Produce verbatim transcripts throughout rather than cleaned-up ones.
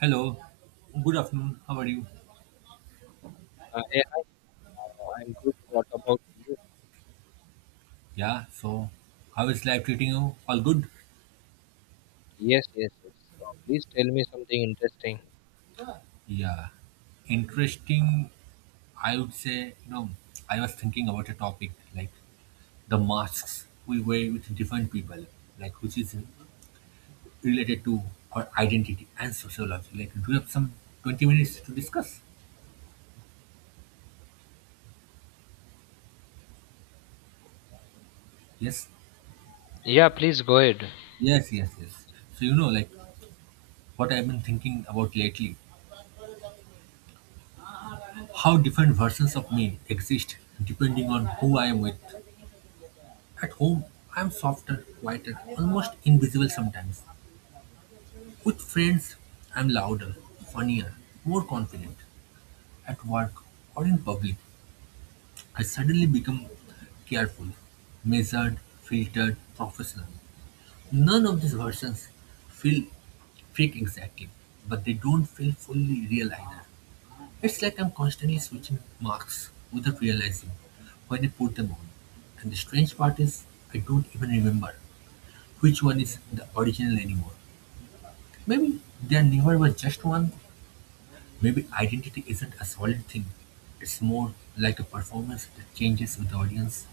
Hello, good afternoon. How are you? Uh, hey, hello, I'm good. What about you? Yeah, so how is life treating you? All good? Yes, yes, yes. So please tell me something interesting. Yeah, interesting. I would say, you know, I was thinking about a topic like the masks we wear with different people, like which is related to our identity and sociology. Like, do you have some twenty minutes to discuss? Yes, Yeah, please go ahead. yes, yes, yes. So, you know, like what I've been thinking about lately, how different versions of me exist depending on who I am with. At home, I'm softer, quieter, almost invisible sometimes. With friends, I'm louder, funnier, more confident. At work or in public, I suddenly become careful, measured, filtered, professional. None of these versions feel fake exactly, but they don't feel fully real either. It's like I'm constantly switching masks without realizing when I put them on. And the strange part is, I don't even remember which one is the original anymore. Maybe there never was just one. Maybe identity isn't a solid thing. It's more like a performance that changes with the audience.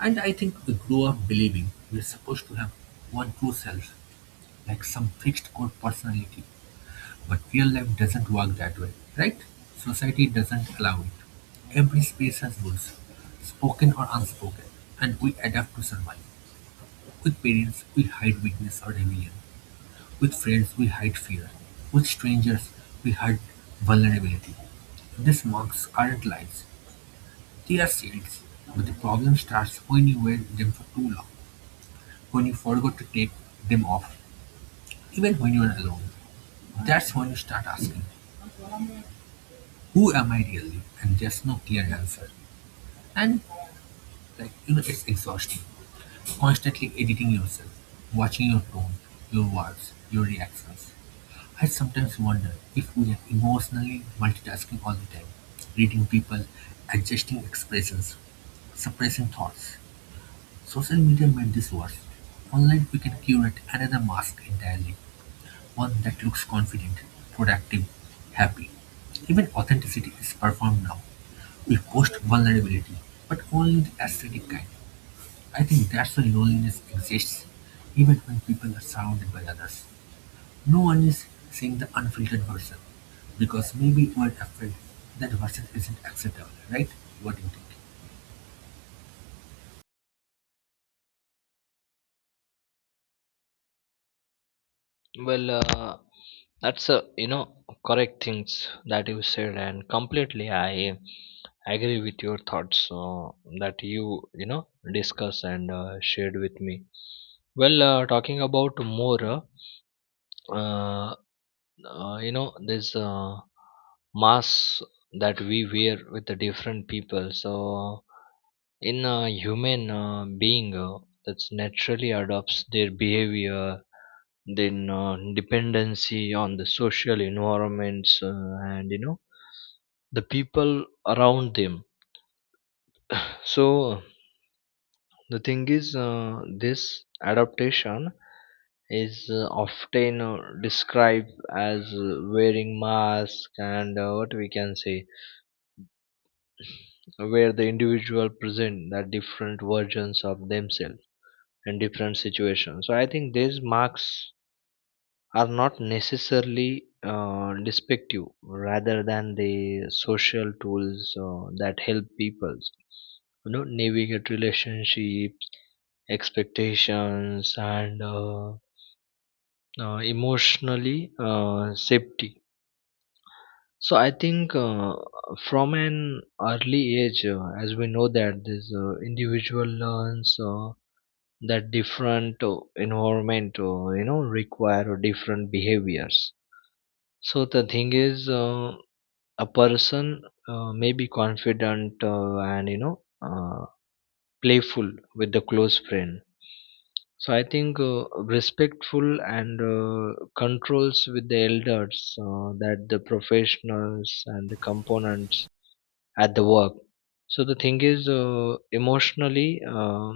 And I think we grow up believing we're supposed to have one true self, like some fixed core personality. But real life doesn't work that way, right? Society doesn't allow it. Every space has rules, spoken or unspoken, and we adapt to survive. With parents, we hide weakness or rebellion. With friends we hide fear, with strangers we hide vulnerability. These marks aren't lies, they are seeds. But the problem starts when you wear them for too long, when you forgot to take them off, even when you are alone. That's when you start asking, who am I really? And there's no clear answer. And, like, you know, it's exhausting. Constantly editing yourself, watching your tone, your words, your reactions. I sometimes wonder if we are emotionally multitasking all the time, reading people, adjusting expressions, suppressing thoughts. Social media made this worse. Online, we can curate another mask entirely, one that looks confident, productive, happy. Even authenticity is performed now. We post vulnerability, but only the aesthetic kind. I think that's why loneliness exists, even when people are surrounded by others. No one is seeing the unfiltered version, because maybe we're afraid that version isn't acceptable, right? What do you think? Well, uh, that's a you know correct things that you said, and completely I agree with your thoughts uh, that you you know discuss and uh, shared with me. Well, uh, talking about more, uh, uh, uh, you know, this uh, mask that we wear with the different people. So in a human uh, being uh, that naturally adopts their behavior then uh, dependency on the social environments, uh, and you know the people around them, so the thing is, uh, this adaptation is uh, often uh, described as uh, wearing mask and uh, what we can say where the individual present the different versions of themselves in different situations. So I think this marks are not necessarily uh, despective rather than the social tools uh, that help people, you know, navigate relationships, expectations, and uh, uh, emotionally uh, safety. So I think, uh, from an early age, uh, as we know that this uh, individual learns uh, that different uh, environment, uh, you know, require different behaviors. So the thing is, uh, a person uh, may be confident uh, and you know uh, playful with the close friend. So I think, uh, respectful and uh, controls with the elders, uh, that the professionals and the components at the work. So the thing is, uh, emotionally uh,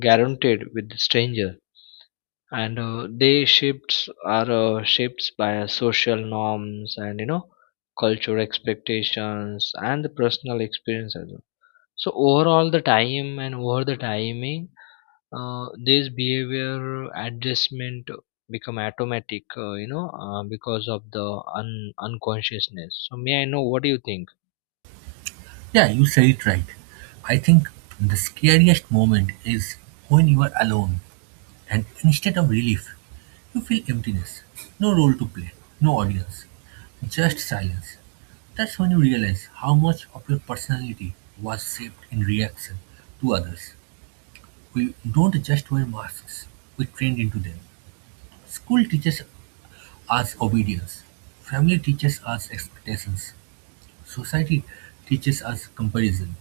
guaranteed with the stranger and uh, they shifts are uh, shaped by uh, social norms and you know cultural expectations and the personal experience as well. So overall the time and over the timing, uh, this behavior adjustment become automatic, uh, you know, uh, because of the un- unconsciousness. So may I know what do you think? Yeah, you said it right. I think the scariest moment is when you are alone and instead of relief, you feel emptiness. No role to play, no audience, just silence. That's when you realize how much of your personality was shaped in reaction to others. We don't just wear masks, we trained into them. School teaches us obedience. Family teaches us expectations. Society teaches us comparison.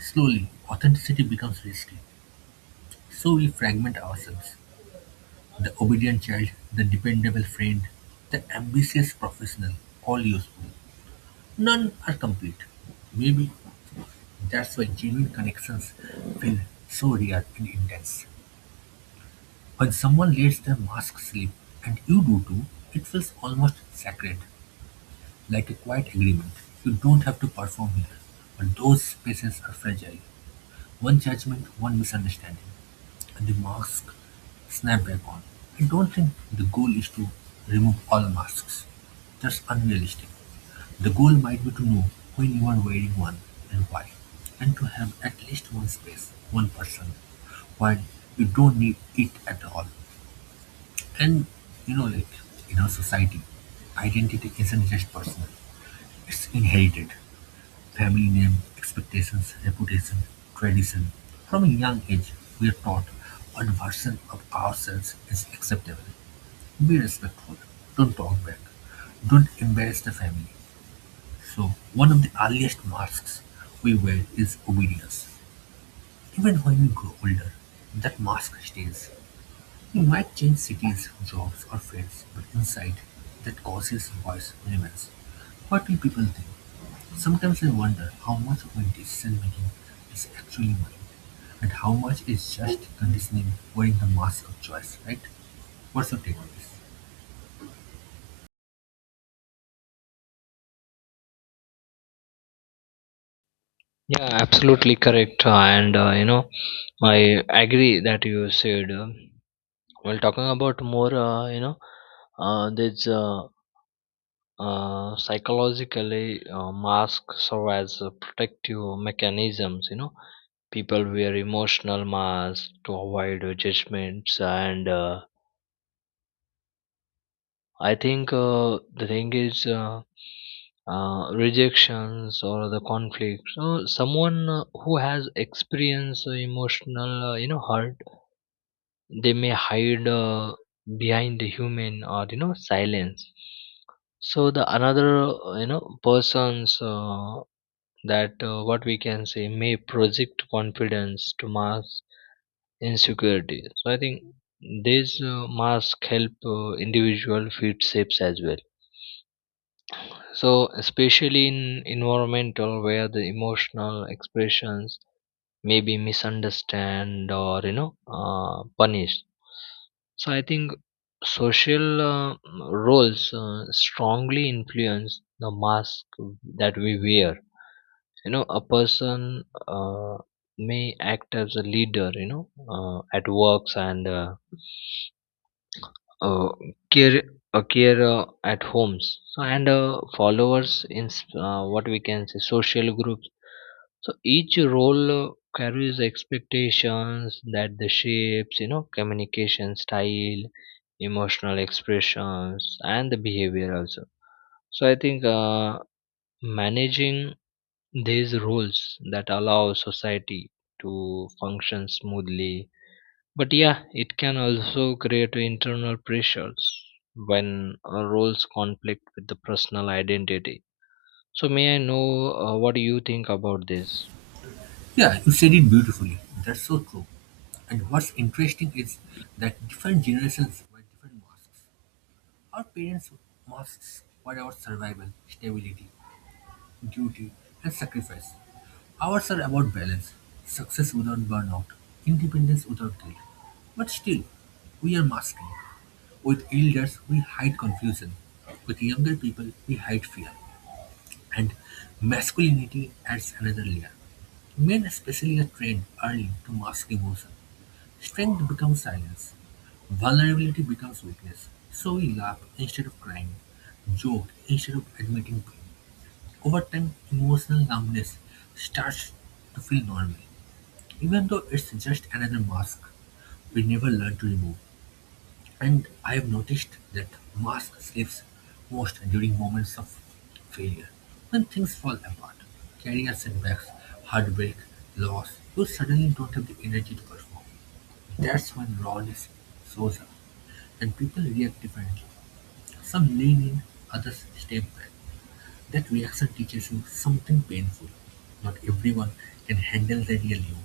Slowly, authenticity becomes risky, so we fragment ourselves. The obedient child, the dependable friend, the ambitious professional, all useful. None are complete. Maybe that's why genuine connections feel so rare and intense. When someone lets their mask slip, and you do too, it feels almost sacred. Like a quiet agreement, you don't have to perform here. But those spaces are fragile. One judgment, one misunderstanding, and the mask snap back on. I don't think the goal is to remove all masks. That's unrealistic. The goal might be to know when you are wearing one and why, and to have at least one space, one person, while you don't need it at all. And you know, like in our society, identity isn't just personal, it's inherited. Family name, expectations, reputation, tradition. From a young age we're taught what version of ourselves is acceptable. Be respectful, don't talk back, don't embarrass the family. So one of the earliest masks we wear is obedience. Even when we grow older, that mask stays. We might change cities, jobs or friends, but inside that cautious voice remains. What will people think? Sometimes I wonder how much of my decision-making is actually mine, and how much is just conditioning wearing the mask of choice, right? What's your take on this? Yeah, absolutely correct, uh, and uh, you know I agree that you said uh, well, talking about more, uh, you know, uh, there's uh, uh, psychologically uh, masks serve as a protective mechanisms. You know, people wear emotional masks to avoid uh, judgments, and uh, I think uh, the thing is uh, uh, rejections or the conflict. So, someone uh, who has experienced uh, emotional, uh, you know, hurt, they may hide uh, behind the human or you know silence. So the another uh, you know persons uh, that uh, what we can say may project confidence to mask insecurity. So I think these uh, mask help uh, individual feel safe as well, so especially in environmental where the emotional expressions maybe misunderstand or you know uh, punished. So I think social uh, roles uh, strongly influence the mask that we wear. You know, a person uh, may act as a leader, you know, uh, at works and uh, uh, care a carer at homes, so and uh, followers in s- uh, what we can say social groups. So each role uh, carries expectations that the shapes, you know, communication style, emotional expressions, and the behavior also. So I think, uh, managing these roles that allow society to function smoothly. But yeah, it can also create internal pressures when uh, roles conflict with the personal identity. So may I know uh, what do you think about this? Yeah, you said it beautifully. That's so true. And what's interesting is that different generations wear different masks. Our parents' masks were about survival, stability, duty, and sacrifice. Ours are about balance, success without burnout, independence without guilt. But still, we are masking. With elders, we hide confusion. With younger people, we hide fear. And masculinity adds another layer. Men especially are trained early to mask emotion. Strength becomes silence. Vulnerability becomes weakness. So we laugh instead of crying, joke instead of admitting pain. Over time, emotional numbness starts to feel normal, even though it's just another mask we never learn to remove. And I've noticed that Musk sleeps most during moments of failure, when things fall apart, career setbacks, heartbreak, loss, you suddenly don't have the energy to perform. That's when rawness shows up, and people react differently. Some lean in, others step back. That reaction teaches you something painful. Not everyone can handle the real you,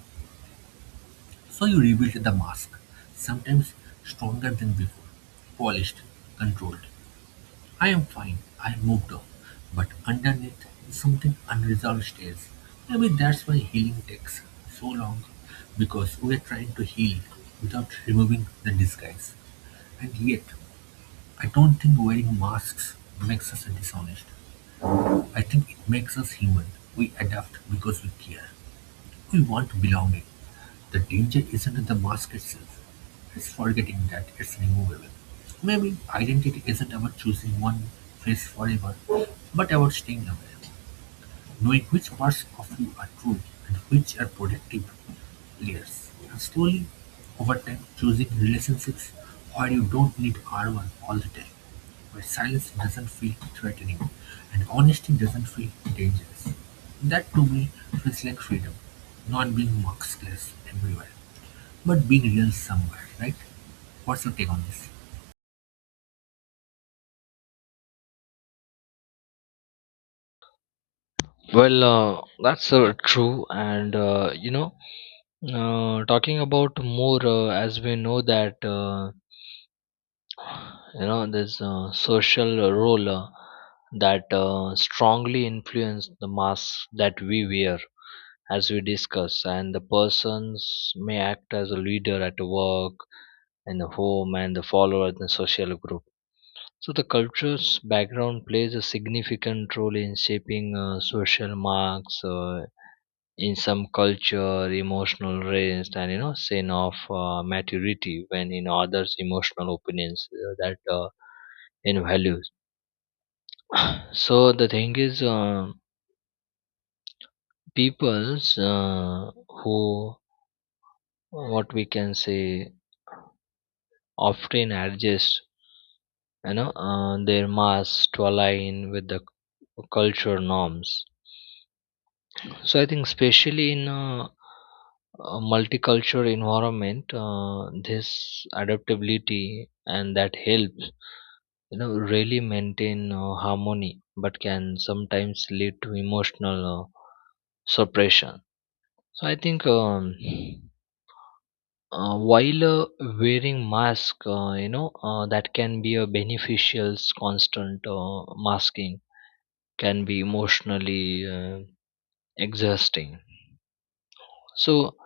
so you rebuild the mask, sometimes stronger than before, polished, controlled. I am fine. I moved on. But underneath, something unresolved stays. Maybe that's why healing takes so long. Because we are trying to heal without removing the disguise. And yet, I don't think wearing masks makes us dishonest. I think it makes us human. We adapt because we care. We want belonging. The danger isn't the mask itself, it's forgetting that it's removable. Maybe identity isn't about choosing one face forever, but about staying aware, knowing which parts of you are true and which are protective layers. And slowly, over time, choosing relationships where you don't need armor all the time, where silence doesn't feel threatening and honesty doesn't feel dangerous. That to me feels like freedom, not being maskless everywhere but being real somewhere, right? What's your take on this? Well, uh, that's uh, true, and uh, you know, uh, talking about more, uh, as we know that uh, you know this uh, social role uh, that uh, strongly influence the mask that we wear, as we discuss, and the persons may act as a leader at work, in the home, and the follower in the social group. So the culture's background plays a significant role in shaping uh, social marks. Uh, in some culture emotional rest and you know sign of uh, maturity when in others emotional opinions uh, that uh, in values so the thing is, uh, peoples uh, who what we can say often adjust, you know, uh, their mass to align with the culture norms. So I think especially in a, a multicultural environment, uh, this adaptability and that helps, you know, really maintain uh, harmony, but can sometimes lead to emotional uh, suppression. So I think, um, uh, while uh, wearing mask, uh, you know, uh, that can be a beneficial constant uh, masking can be emotionally uh, exhausting. So,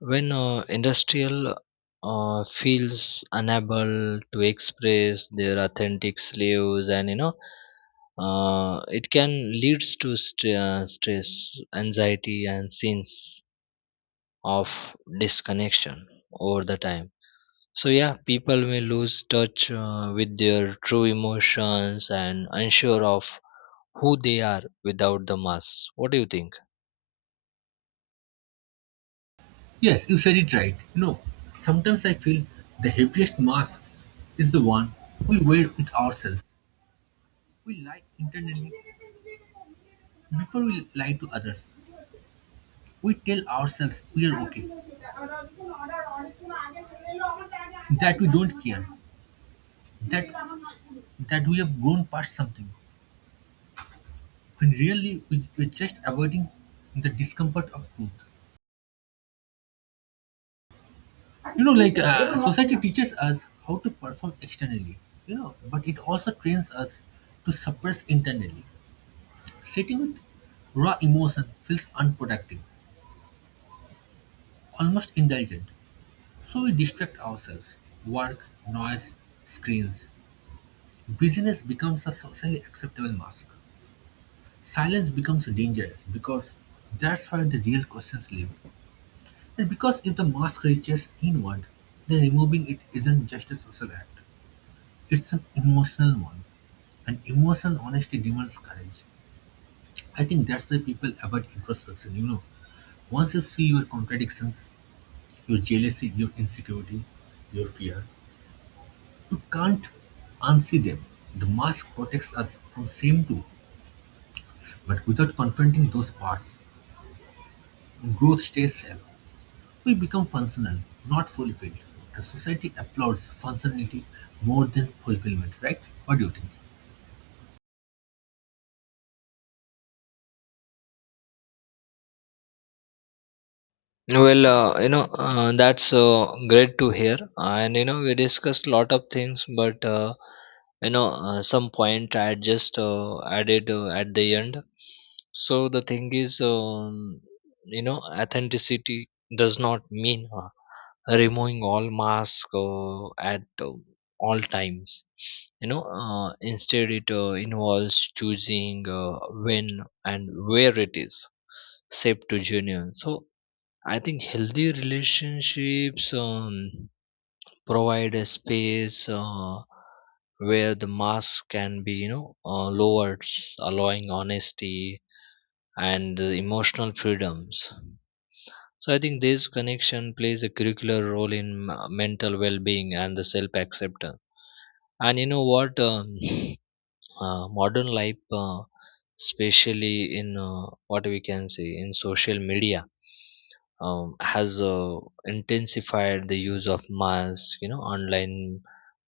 when uh, industrial uh, feels unable to express their authentic slaves, and you know, uh, it can leads to st- uh, stress, anxiety, and sense of disconnection over the time. So, yeah, people may lose touch uh, with their true emotions and unsure of who they are without the mask. What do you think? Yes, you said it right. You know, sometimes I feel the heaviest mask is the one we wear with ourselves. We lie internally before we lie to others. We tell ourselves we are okay, that we don't care, that that we have grown past something, when really we, we're just avoiding the discomfort of truth. You know like uh, society teaches us how to perform externally, you know but it also trains us to suppress internally. Sitting with raw emotion feels unproductive, almost indulgent, so we distract ourselves. Work, noise, screens, busyness becomes a socially acceptable mask. Silence becomes dangerous because that's where the real questions live. And because if the mask reaches inward, then removing it isn't just a social act, it's an emotional one, and emotional honesty demands courage. I think that's why people avoid introspection, you know. Once you see your contradictions, your jealousy, your insecurity, your fear, you can't unsee them. The mask protects us from shame too, but without confronting those parts, growth stays shallow. We become functional, not fulfilled, and society applauds functionality more than fulfillment, right? What do you think? Well, uh, you know, uh, that's uh, great to hear. And, you know, we discussed a lot of things, but, uh, you know, uh, some point I just uh, added uh, at the end. So the thing is, um, you know, authenticity does not mean uh, removing all masks uh, at uh, all times. You know, uh, instead it uh, involves choosing uh, when and where it is safe to genuine. So I think healthy relationships um, provide a space uh, where the mask can be, you know, uh, lowered, allowing honesty and uh, emotional freedoms. So I think this connection plays a curricular role in m- mental well-being and the self-acceptance. And you know what? Um, uh, modern life, uh, especially in uh, what we can say in social media, um, has uh, intensified the use of masks. You know, online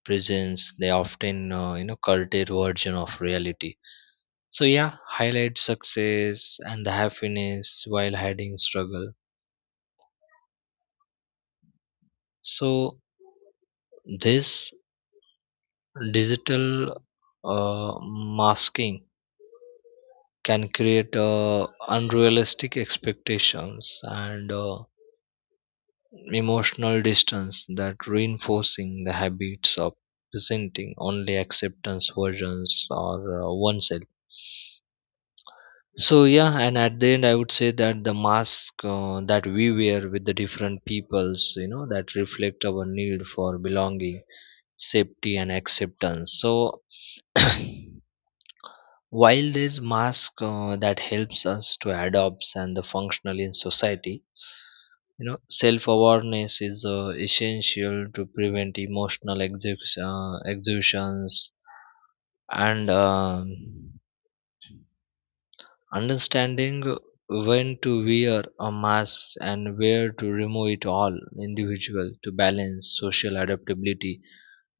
presence. They often uh, you know culted version of reality. So yeah, highlight success and the happiness while hiding struggle. So this digital uh, masking can create uh, unrealistic expectations and uh, emotional distance that reinforcing the habits of presenting only acceptance versions or uh, oneself. So yeah, and at the end I would say that the mask uh, that we wear with the different peoples, you know, that reflect our need for belonging, safety, and acceptance. So while there's mask uh, that helps us to adopt and the functional in society, you know, self-awareness is uh, essential to prevent emotional exhibits, uh, exhibitions, and um, understanding when to wear a mask and where to remove it all individual to balance social adaptability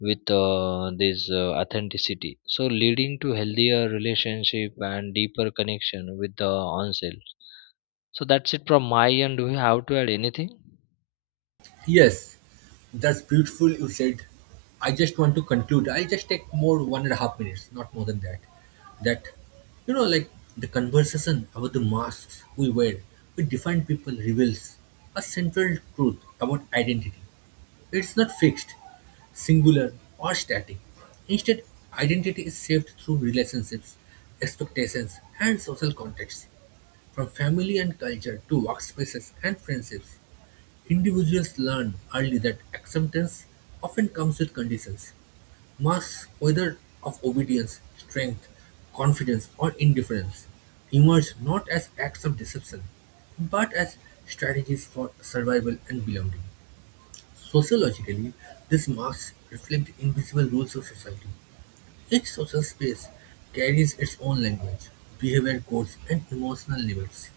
with uh, this uh, authenticity, so leading to healthier relationship and deeper connection with the oneself. So that's it from my end. Do you have to add anything? Yes, that's beautiful. You said, I just want to conclude. I'll just take more one and a half minutes, not more than that. That, you know, like the conversation about the masks we wear, we define people reveals a central truth about identity. It's not fixed, singular, or static. Instead, identity is shaped through relationships, expectations, and social contexts, from family and culture to workspaces and friendships. Individuals learn early that acceptance often comes with conditions. Masks, whether of obedience, strength, confidence, or indifference, emerge not as acts of deception, but as strategies for survival and belonging. Sociologically, these masks reflect invisible rules of society. Each social space carries its own language, behavior codes, and emotional limits.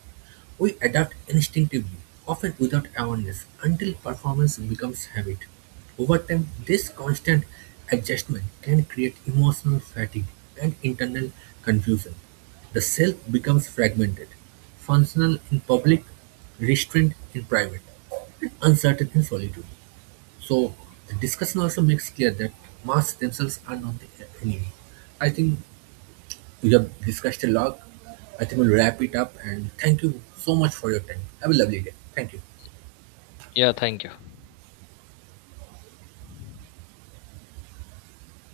We adapt instinctively, often without awareness, until performance becomes habit. Over time, this constant adjustment can create emotional fatigue and internal confusion. The self becomes fragmented, functional in public, restrained in private, and uncertain in solitude. So the discussion also makes clear that masks themselves are not the enemy. I think we have discussed a lot. I think we'll wrap it up and thank you so much for your time. Have a lovely day. Thank you. Yeah, thank you.